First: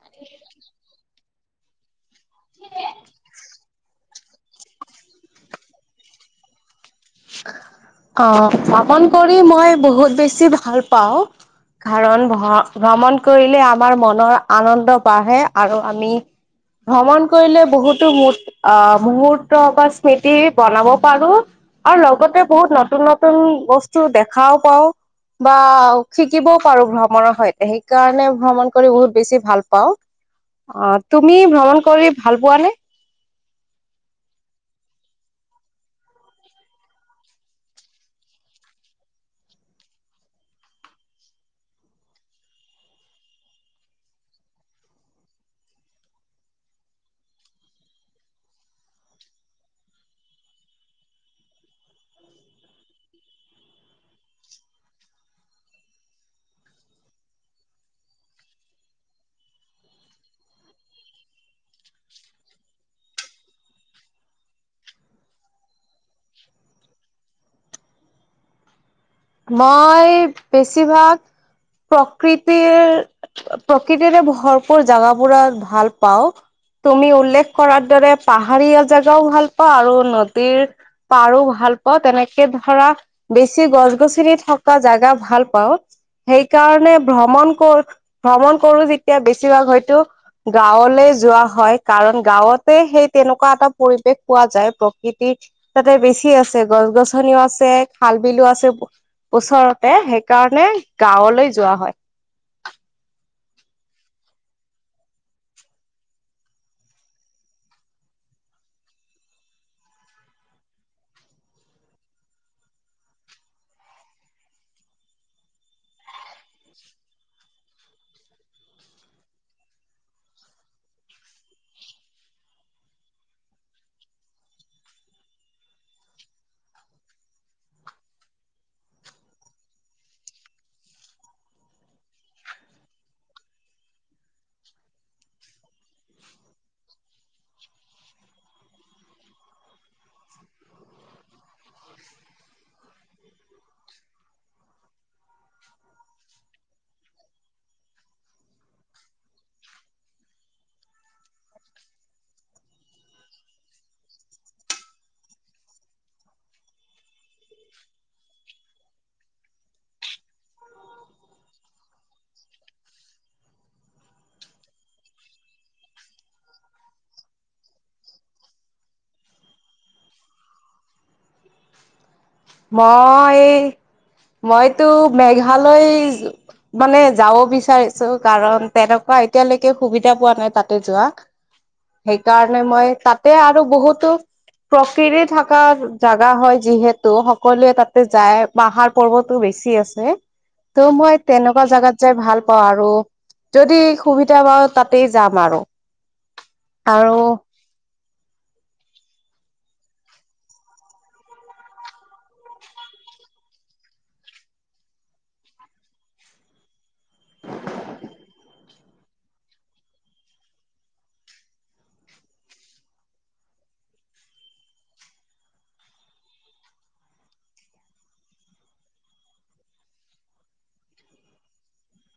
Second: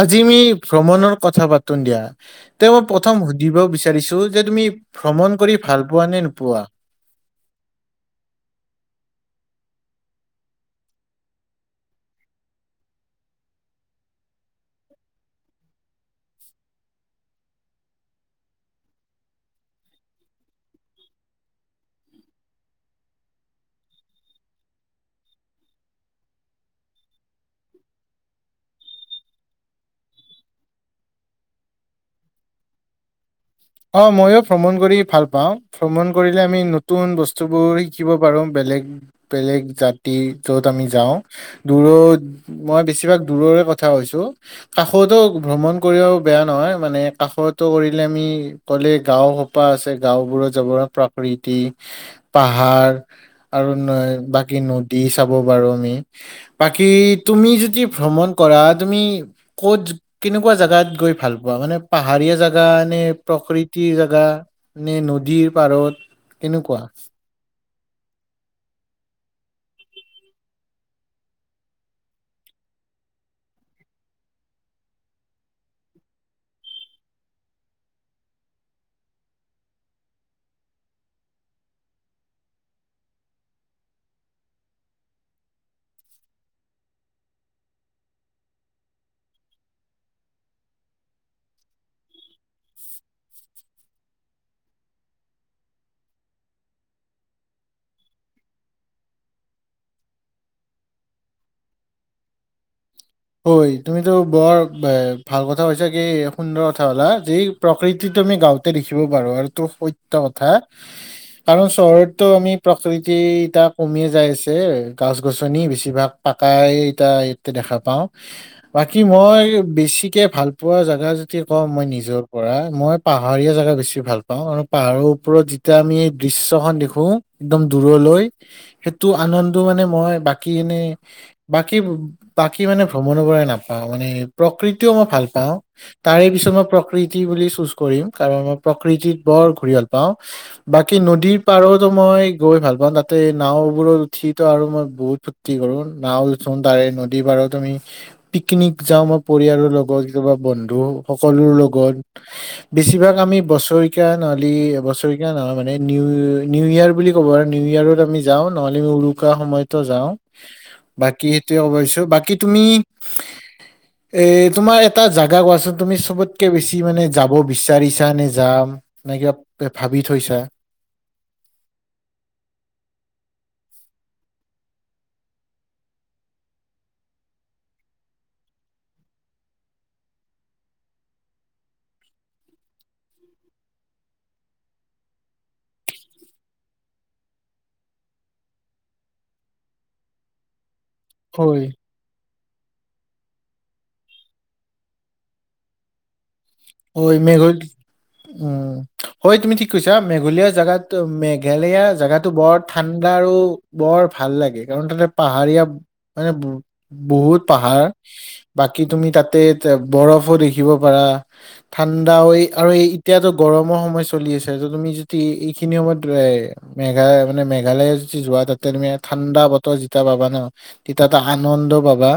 আজি আমি ভ্ৰমণৰ কথা পাতোন দিয়া। তে মই প্ৰথম সুধিব বিচাৰিছোঁ যে তুমি ভ্ৰমণ কৰি ভাল পোৱা নে নোপোৱা? অহ', পাপন কৰি মই বহুত বেছি ভাল পাওঁ। কাৰণ ভ ভ্ৰমণ কৰিলে আমাৰ মনৰ আনন্দ বাঢ়ে আৰু আমি ভ্ৰমণ কৰিলে বহুতো মূ অ' মুহুৰ্ত বা স্মৃতি বনাব পাৰোঁ আৰু লগতে বহুত নতুন নতুন বস্তু দেখাও পাওঁ। বা শিকিবও পাৰোঁ ভ্ৰমণৰ সৈতে সেইকাৰণে ভ্ৰমণ কৰি বহুত বেছি ভাল পাওঁ। অ', তুমি ভ্ৰমণ কৰি ভাল পোৱা নে? অ' ময়ো ভ্ৰমণ কৰি ভাল পাওঁ। ভ্ৰমণ কৰিলে আমি নতুন বস্তুবোৰ শিকিব পাৰোঁ বেলেগ বেলেগ জাতি য'ত আমি যাওঁ দূৰৈত মই বেছিভাগ দূৰৰে কথা কৈছোঁ। কাষতো ভ্ৰমণ কৰিবও বেয়া নহয় মানে কাষতো কৰিলে আমি ক'লে গাওঁসোপা আছে, গাঁওবোৰত জৱৰ প্ৰাকৃতি পাহাৰ আৰু ন, বাকী নদী চাব পাৰোঁ আমি। বাকী তুমি যদি ভ্ৰমণ কৰা তুমি ক'ত কেনেকুৱা জেগাত গৈ ভাল পোৱা মানে পাহাৰীয়া জেগা নে প্ৰকৃতিৰ জেগা নে নদীৰ পাৰত কেনেকুৱা? মই বেছিভাগ প্ৰকৃতিৰ প্ৰকৃতিৰে ভৰপূৰ জেগাবোৰত ভাল পাওঁ। তুমি উল্লেখ কৰাৰ দৰে পাহাৰীয়া জেগাওঁ ভাল পাওঁ আৰু নদীৰ পাৰো ভাল পাওঁ তেনেকে ধৰা বেছি গছ গছনি গছনি থকা জেগা ভাল পাওঁ। সেই কাৰণে ভ্ৰমণ কৰো ভ্ৰমণ কৰো যেতিয়া বেছিভাগ হয়তো। গাৱলৈ যোৱা হয়, কাৰণ গাঁৱতে সেই তেনেকুৱা এটা পৰিৱেশ পোৱা যায় প্ৰকৃতিৰ। তাতে বেছি আছে গছ গছনিও আছে খাল বিলো আছে। ওচৰতে সেইকাৰণে গাঁৱলৈ যোৱা হয়। ঐ তুমিতো বৰ এ ভাল কথা কৈছা কি সুন্দৰ কথা ক'লা যি প্ৰকৃতি তুমি গাওঁতে দেখিব পাৰোঁ আৰু এইটো সত্যৰ কথা। কাৰণ চহৰতো আমি প্ৰকৃতি এতিয়া কমিয়ে যাই আছে গছ গছনি বেছিভাগ। পাকাই ইটা এইয়াতে দেখা পাওঁ। বাকী মই, বেছিকে ভাল পোৱা জেগা যদি কওঁ, মই নিজৰ পৰা মই পাহাৰীয়া জেগা বেছি ভাল পাওঁ আৰু পাহাৰৰ ওপৰত যেতিয়া আমি এই দৃশ্যখন দেখো। একদম দূৰলৈ সেইটো আনন্দ মানে মই বাকী এনেই বাকী বাকী মানে ভ্ৰমণৰ পৰাই নাপাওঁ মানে প্ৰকৃতিও মই ভাল পাওঁ। তাৰে পিছত মই প্ৰকৃতি বুলি চুজ কৰিম কাৰণ মই প্ৰকৃতি বৰ ঘূৰি ভাল পাওঁ। বাকী নদীৰ পাৰতো মই গৈ ভাল পাওঁ তাতে নাওবোৰত উঠিতো আৰু মই বহুত ফুৰ্টি কৰো নাও উঠো তাৰে নদীৰ পাৰত আমি পিকনিক যাওঁ মই পৰিয়ালৰ লগত কেতিয়াবা বন্ধু সকলো লগত। বেছিভাগ আমি বছেৰিকীয়া নহলে বছেৰিকীয়া নহয় মানে নি নিউ ইয়েৰ বুলি কয় আৰু নিউ ইয়েৰত আমি যাওঁ নহ'লে আমি উৰুকা সময়তো যাওঁ। বাকী সেইটোয়ে ক'ব বিচাৰিছোঁ বাকী তুমি এ, তোমাৰ এটা জাগা কোৱাচোন তুমি চবতকে বেছি মানে যাব বিচাৰিছা নে যাম এনে কিবা ভাবি থৈছা মই মইতো মেঘালয় মানে যাব বিচাৰিছো কাৰণ তেনেকুৱা এতিয়ালৈকে সুবিধা পোৱা নাই তাতে যোৱা। সেইকাৰণে মই তাতে আৰু বহুটো প্ৰকৃতিৰ থকা জাগা হয় যিহে তু সকলোৱে তাতে যায় পাহাৰ পৰ্বতো বেছি আছে ত মই হয় তেনেকুৱা জাগাত যাই ভাল পাওঁ আৰু যদি সুবিধা পাওঁ তাতেই যাম আৰু। ঐ আৰু মেঘৰ উম। হয়, তুমি ঠিক কৈছা মেঘলীয়া জেগাত মেঘালয়া জেগাটো বৰ ঠাণ্ডা আৰু। বৰ ভাল লাগে, কাৰণ তাতে পাহাৰীয়া মানে বহুত পাহাৰ। বাকী তুমি তাতে এ বৰফো দেখিব পাৰা। ঠাণ্ডা আৰু এই এতিয়াতো গৰমৰ সময় চলি আছে ত তুমি যদি এইখিনি সময়ত এ মেঘা মেঘালয় মানে যদি তাতে তুমি ঠাণ্ডা বতৰ যেতিয়া পাবা ন। তেতিয়াতো আনন্দ পাবা।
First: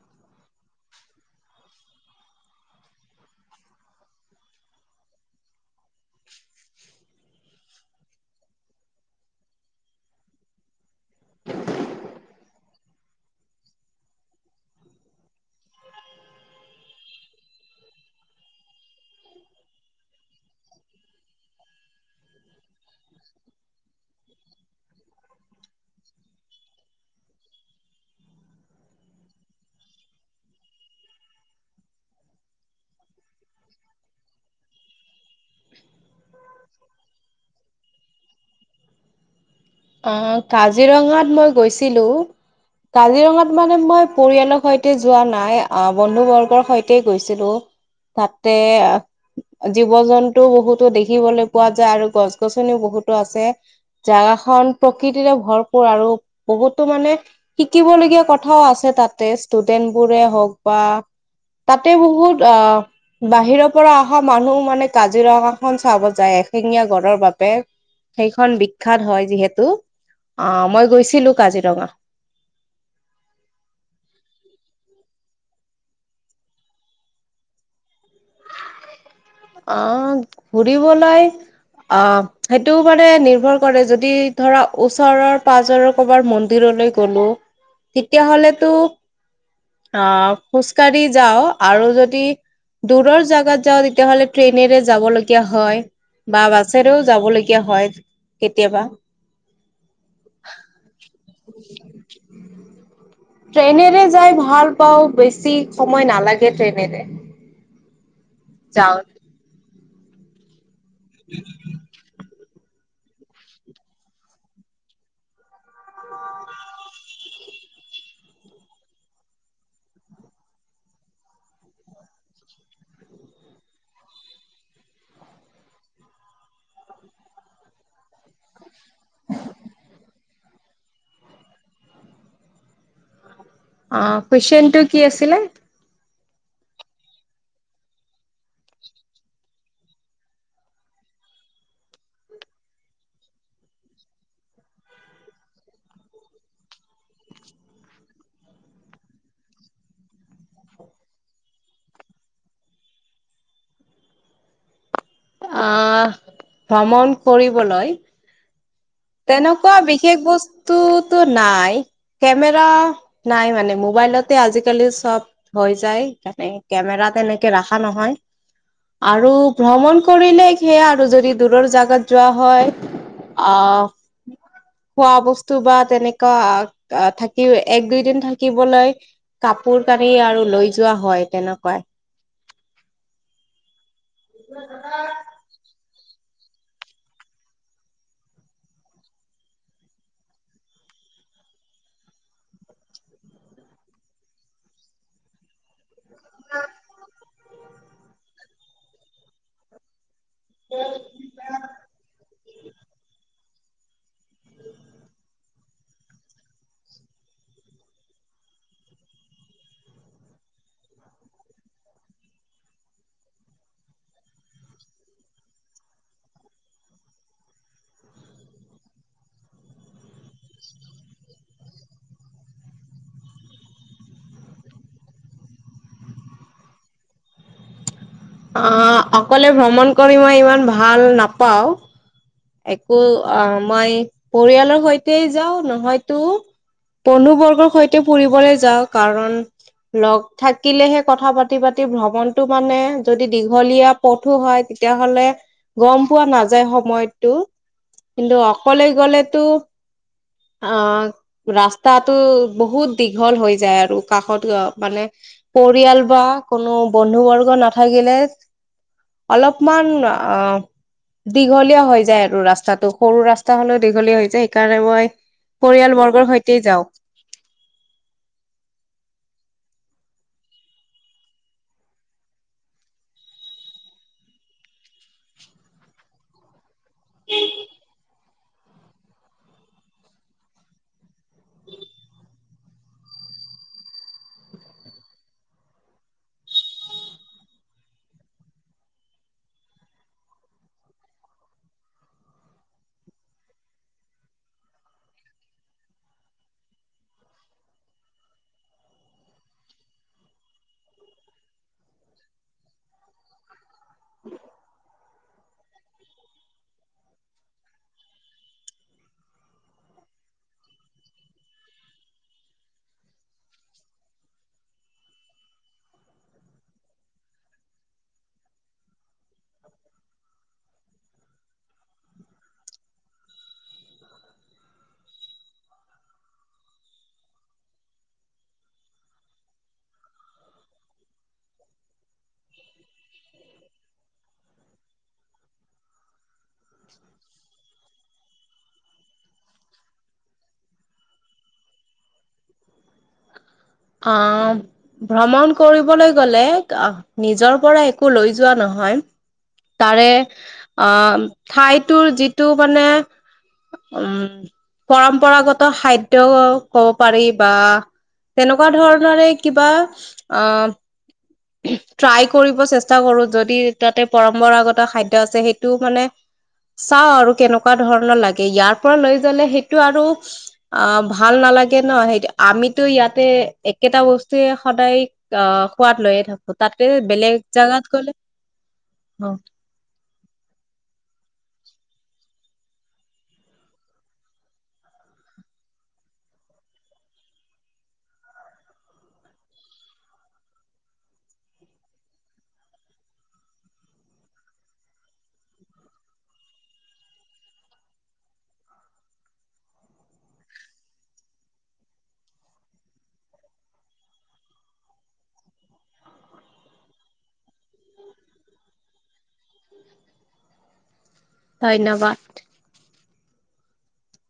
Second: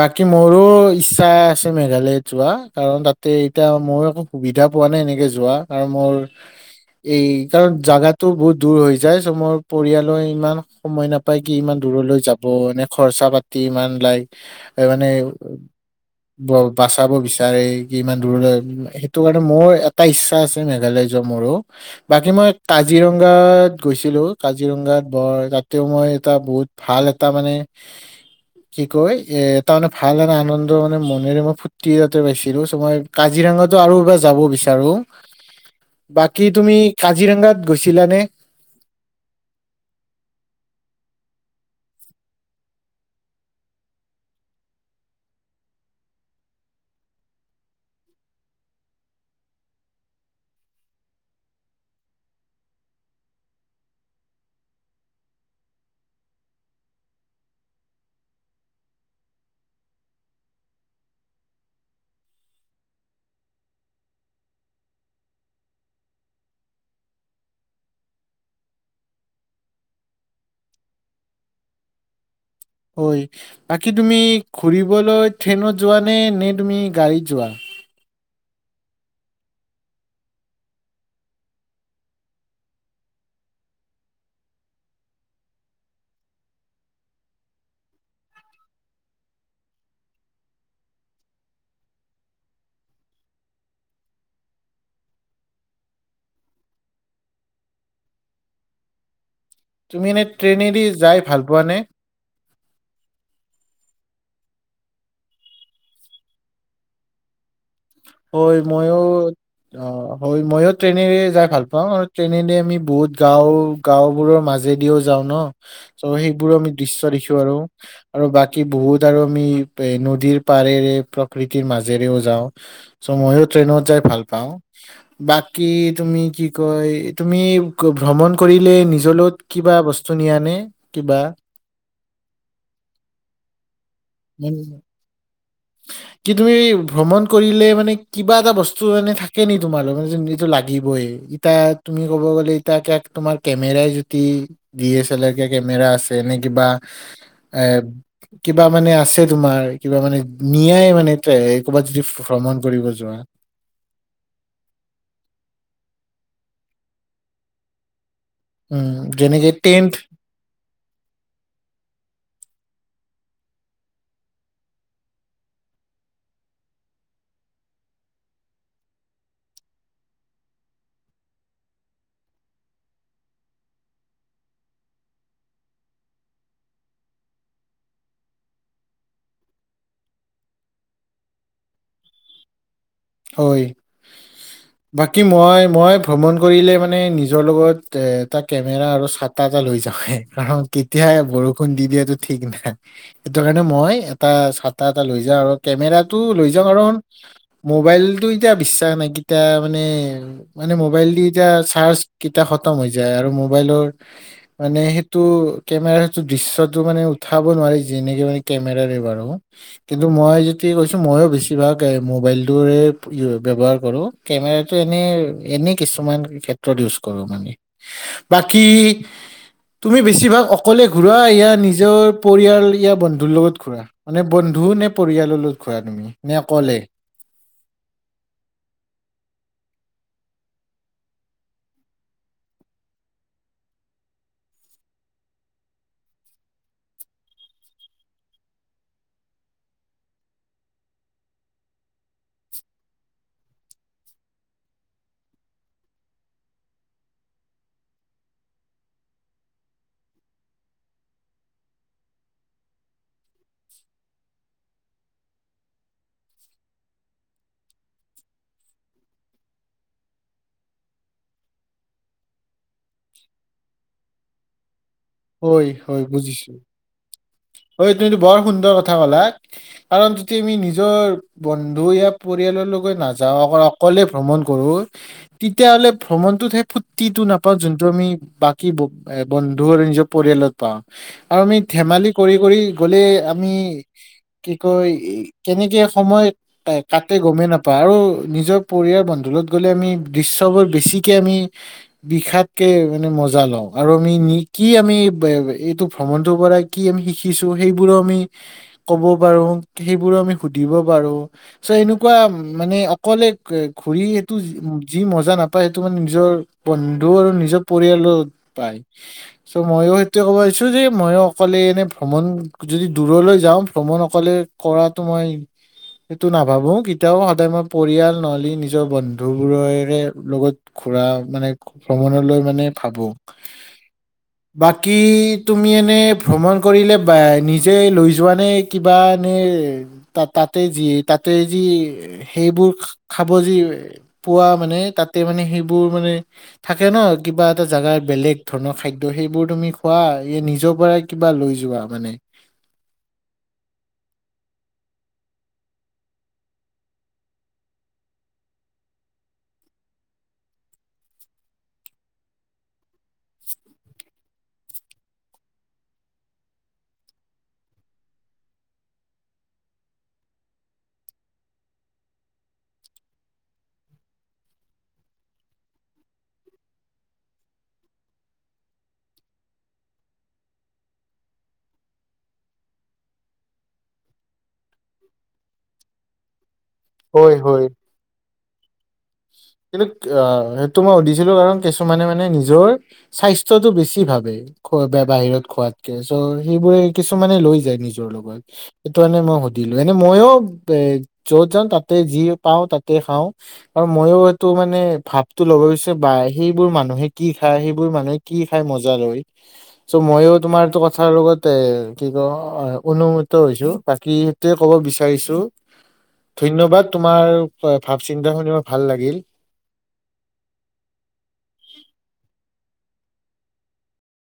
বাকী মোৰো ইচ্ছা আছে মেঘালয়ত যোৱা কাৰণ তাত তে, এতিয়া মই একো সুবিধা পোৱা নাই এনেকে যোৱা আৰু মোৰ। এই কাৰণ জাগাতটো বহুত দূৰ হৈ যায় চ' মোৰ পৰিয়ালৰ ইমান সময় নাপায়, কি ইমান দূৰলৈ যাব এনে খৰচা পাতি ইমান লাগ মানে বাচাব বিচাৰে। ইমান দূৰলৈ সেইটো কাৰণে মোৰ এটা ইচ্ছা আছে, মেঘালয় যোৱা মোৰো। বাকী মই কাজিৰঙাত গৈছিলো কাজিৰঙাত বৰ তাতেও মই এটা বহুত ভাল এটা মানে কি কয়, এ তাৰ মানে ভাল আৰু আনন্দ মানে মনেৰে মই ফূৰ্তি এটা পাইছো। মই কাজিৰঙাটো আৰু এবাৰ যাব বিচাৰো। বাকী তুমি কাজিৰঙাত গৈছিলানে? অ, কাজিৰঙাত মই গৈছিলো। কাজিৰঙাত মানে মই পৰিয়ালৰ সৈতে যোৱা নাই। আহ, বন্ধু বৰ্গৰ সৈতে গৈছিলো। তাতে জীৱ- জন্তুও বহুতো দেখিবলৈ পোৱা যায়। আৰু গছ গছনিও বহুতো আছে। জাগা খন প্ৰকৃতিৰে ভৰপূৰ আৰু বহুতো মানে শিকিবলগীয়া কথাও আছে তাতে। ষ্টুডেন্ট বোৰে হওক বা তাতে বহুত, অ বাহিৰৰ পৰা অহা মানুহ মানে কাজিৰঙাখন চাব যায়, এশিঙীয়া গড়ৰ বাবে। সেইখন বিখ্যাত হয় যিহেতু। অ, মই গৈছিলো কাজিৰঙা। হয়, বাকী তুমি ঘুৰিবলৈ ট্ৰেইনত যোৱা নে- নে, তুমি গাড়ীত যোৱা? আহ ঘূৰিবলৈ অ সেইটোও মানে নিৰ্ভৰ কৰে যদি ধৰা ওচৰৰ পাজৰৰ কৰবাৰ মন্দিৰলৈ গ'লো তেতিয়া হ'লেতো অ খোজকাঢ়ি যাওঁ আৰু যদি দূৰৰ জাগাত যাওঁ তেতিয়াহ'লে ট্ৰেইনেৰে যাব লগীয়া হয়, বা বাছেৰেও যাব লগীয়া হয় কেতিয়াবা। তুমি এনে ট্ৰেইনেদি যাই ভাল পোৱা নে? [inaudible] ট্ৰেইনেৰে যাই ভাল পাও, বেছি সময় নালাগে ট্ৰেইনেৰে। হয় যাওঁ। মইও, অ হয় মইও ট্ৰেইনেৰে যাই ভাল পাওঁ আৰু ট্ৰেইনেৰে আমি বহুত গাওঁ গাওঁবোৰৰ মাজেদিও যাওঁ ন চ' সেইবোৰো আমি দৃশ্য দেখো আৰু আৰু বাকী বহুত আৰু আমি এ নদীৰ পাৰেৰে প্ৰকৃতিৰ মাজেৰেও যাওঁ। চ' মইও ট্ৰেইনত যায় ভাল পাওঁ। বাকী তুমি কি কয় তুমি ভ্ৰমণ কৰিলে নিজৰ লগত কিবা বস্তু নিয়া নে কিবা? অ কুৱেশ্চনটো কি আছিলে? [unintelligible] কি তুমি ভ্ৰমণ কৰিলে মানে কিবা এটা বস্তু মানে থাকে নি তোমাৰা লগত মানে যিটো লাগিবই? এয়া তুমি ক'ব গ'লে ই তাক তোমাৰ কেমেৰাই যদি ডি এ চেলাৰ কেমেৰা আছে নে না কিবা এ কিবা মানে আছে তোমাৰ, কিবা মানে নিয়াই মানে এ ক'ৰবাত যদি ভ্ৰমণ কৰিব যোৱা। আ ভ্ৰমণ কৰিবলৈ উম। যেনেকে তেনেকুৱা টেন্ট বিশেষ বস্তুটো নাই। কেমেৰা নাই মানে মোবাইলতে আজিকালি চব হৈ যায় সেইকাৰণে কেমেৰাত এনেকে ৰাখা নহয়। আৰু ভ্ৰমণ কৰিলে সেয়া আৰু যদি দূৰৰ জাগাত যোৱা হয় অ খোৱা বস্তু, বা তেনেকুৱা থাকি এক দুইদিন থাকিবলৈ কাপোৰ-কানি আৰু লৈ যোৱা হয়, তেনেকুৱাই। হয় বাকী কি মই মই ভ্ৰমণ কৰিলে মানে নিজৰ লগত এ এটা কেমেৰা আৰু ছাট- টা এটা লৈ যাওঁয়েই, কাৰণ কেতিয়া বৰষুণ দি দিয়েটো ঠিক নাই। সেইটো কাৰণে মই এটা ছাতা এটা লৈ যাওঁ আৰু কেমেৰাত- টো লৈ যাওঁ কাৰণ আৰু মোবাইলটো এতিয়া বিশ্বাস নাই কেতিয়া মানে- মানে মোবাইল দি এতিয়া চাৰ্জ কেইটা খতম হৈ যায়, আৰু মোবাইলৰ- মানে সেইটো কেমেৰাটো সেইটো দৃশ্যটো মানে উঠাব নোৱাৰি যেনেকে মানে কেমেৰাৰে মাৰো। কিন্তু মই য'তে গৈছোঁ, মইও বেছিভাগ এ মোবাইল- টোৱে ব্যৱহাৰ কৰোঁ, কেমেৰাটো এনেই এনেই কিছুমান ক্ষেত্ৰত ইউজ কৰোঁ মানে। বাকী- তুমি বেছিভাগ অকলে ঘূৰা ইয়া নিজৰ পৰিয়াল ইয়া বন্ধুৰ লগত ঘূৰা? মানে বন্ধু নে পৰিয়ালৰ লগত ঘূৰা তুমি নে অকলে? অঁ' অকলে ভ্ৰমন কৰি মই ইমান ভাল নাপাওঁ। একো অঁ মই পৰিয়ালৰ সৈতেই যাওঁ, নহয়তো- বন্ধু বৰ্গৰ সৈতে ফুৰিবলৈ যাওঁ, কাৰণ- লগ থাকিলেহে কথা পাতি পাতি ভ্ৰমণটো মানে যদি দীঘলীয়া- পথো হয় তেতিয়া হ'লে গম পোৱা নাযায় সময়ত- টো কিন্তু অকলে গ'লেতো অঁ- ৰাস্তাটো বহুত দীঘল হৈ যায় আৰু কাষত মানে- পৰিয়াল বা কোনো বন্ধু বৰ্গ নাথাকিলে। অলপমান অঁ দীঘলীয়া হৈ- যায় আৰু ৰাস্তাটো সৰু ৰাস্তা হলেও দীঘলীয়া হৈ যায়, সেইকাৰণে মই হয় পৰিয়াল বৰ্গৰ সৈতে যাওঁ। অ এইটো এইটো বৰ সুন্দৰ কথা ক'লা, কাৰণ যদি আমি নিজৰ- বন্ধু ইয়া পৰিয়ালৰ লগত নাযাওঁ, অ অকলে ভ্ৰমণ কৰো- তেতিয়াহ'লে ভ্ৰমণটোত সেই ফূৰ্তিটো নাপাওঁ, যোনটো আমি বাকী ব- এ বন্ধু আৰু নিজৰ পৰিয়ালত পাওঁ আৰু আমি ধেমালি- কৰি কৰি গ'লে আমি কি কয় কেনেকে সময়- তাতে গমেই নাপাওঁ আৰু নিজৰ পৰিয়াল বন্ধুৰ লগত গ'লে আমি দৃশ্যবোৰ বেছিকে আমি- বিষাককে মানে মজা লওঁ, আৰু আমি কি আমি এইটো ভ্ৰমণটোৰ পৰাই- কি আমি শিকিছো, সেইবোৰো আমি- ক'ব পাৰো সেইবোৰো আমি সুধিব পাৰো চ' এনেকুৱা মানে অকলে- কে ঘূৰি এইটো যি- যি মজা নাপায়, সেইটো মানে নিজৰ বন্ধু আৰু নিজৰ পৰিয়ালত পায়। চ' ময়ো সেইটোৱে ক'ব আহিছো যে মইও- অকলে এনে ভ্ৰমণ যদি দূৰলৈ যাওঁ, ভ্ৰমণ অকলে কৰাটো মই- সেইটো নাভাবোঁ, কেতিয়াও সদায় মই পৰিয়াল নহ'লে নিজৰ বন- ন্ধু বোৰৰেৰে লগত ঘুৰা মানে ভ্ৰমণলৈ মানে ভাবোঁ। বাকী তুমি এনেই- ভ্ৰমণ কৰিলে বা নিজে লৈ যোৱানে কিবা এনেই- তাত তাতে যি তাতে যি সেইবোৰ খাব যি- পোৱা মানে তাতে মানে সেইবোৰ মানে- থাকে ন কিবা এটা জাগাৰ বেলেগ ধৰণৰ খাদ্য সেইবোৰ তুমি খোৱা এই নিজৰ পৰাই- কিবা লৈ যোৱা মানে। অঁ' ভ্ৰমণ কৰিবলৈ গলে নিজৰ পৰা একো লৈ যোৱা নহয়। তাৰে আঁ ঠাইটো যিটো মানে- উম, পৰম্পৰাগত খাদ্য কব পাৰি বা, তেনেকুৱা ধৰণেৰে কিবা আঁ ট্ৰাই কৰিব চেষ্টা কৰো, যদি তাতে পৰম্পৰাগত খাদ্য আছে, সেইটো মানে চাও আৰু কেনেকুৱা ধৰণৰ লাগে, ইয়াৰ পৰা লৈ জালে সেইটো আৰু অঁ ভাল নালাগে ন, সেইটো আমিতো ইয়াতে একেটা বস্তুৱে সদায় অঁহ সোৱাদ লৈয়ে থাকো, তাতে হয় বেলেগ হয় জাগাত গ'লে অঁ কিন্তু আহ সেইটো মই সুধিছিলো, কাৰণ কিছুমানে মানে নিজৰ স্বাস্থ্যটো বেছি ভাবে। খোৱা বা বাহিৰত খোৱাতকে। চ' সেইবোৰে কিছুমানে লৈ যায় নিজৰ লগত। সেইটো কাৰণে মই সুধিলো, এনে মইও এ য'ত যাও তাতে যি পাওঁ তাকে খাওঁ। আৰু মইও এইটো মানে ভাৱটো ল'ব বিচাৰো, বা সেইবোৰ মানুহে কি খায় সেইবোৰ মানুহে কি খাই মজা লয়। চ' মইয়ো এই তোমাৰটো কথাৰ লগত এ কি কও অনুমিত হৈছো, বাকী এইটোৱে ক'ব বিচাৰিছো, ধন্যবাদ তোমাৰ ভাৱ চিন্তা শুনিব ভাল লাগিল। ধন্যবাদ।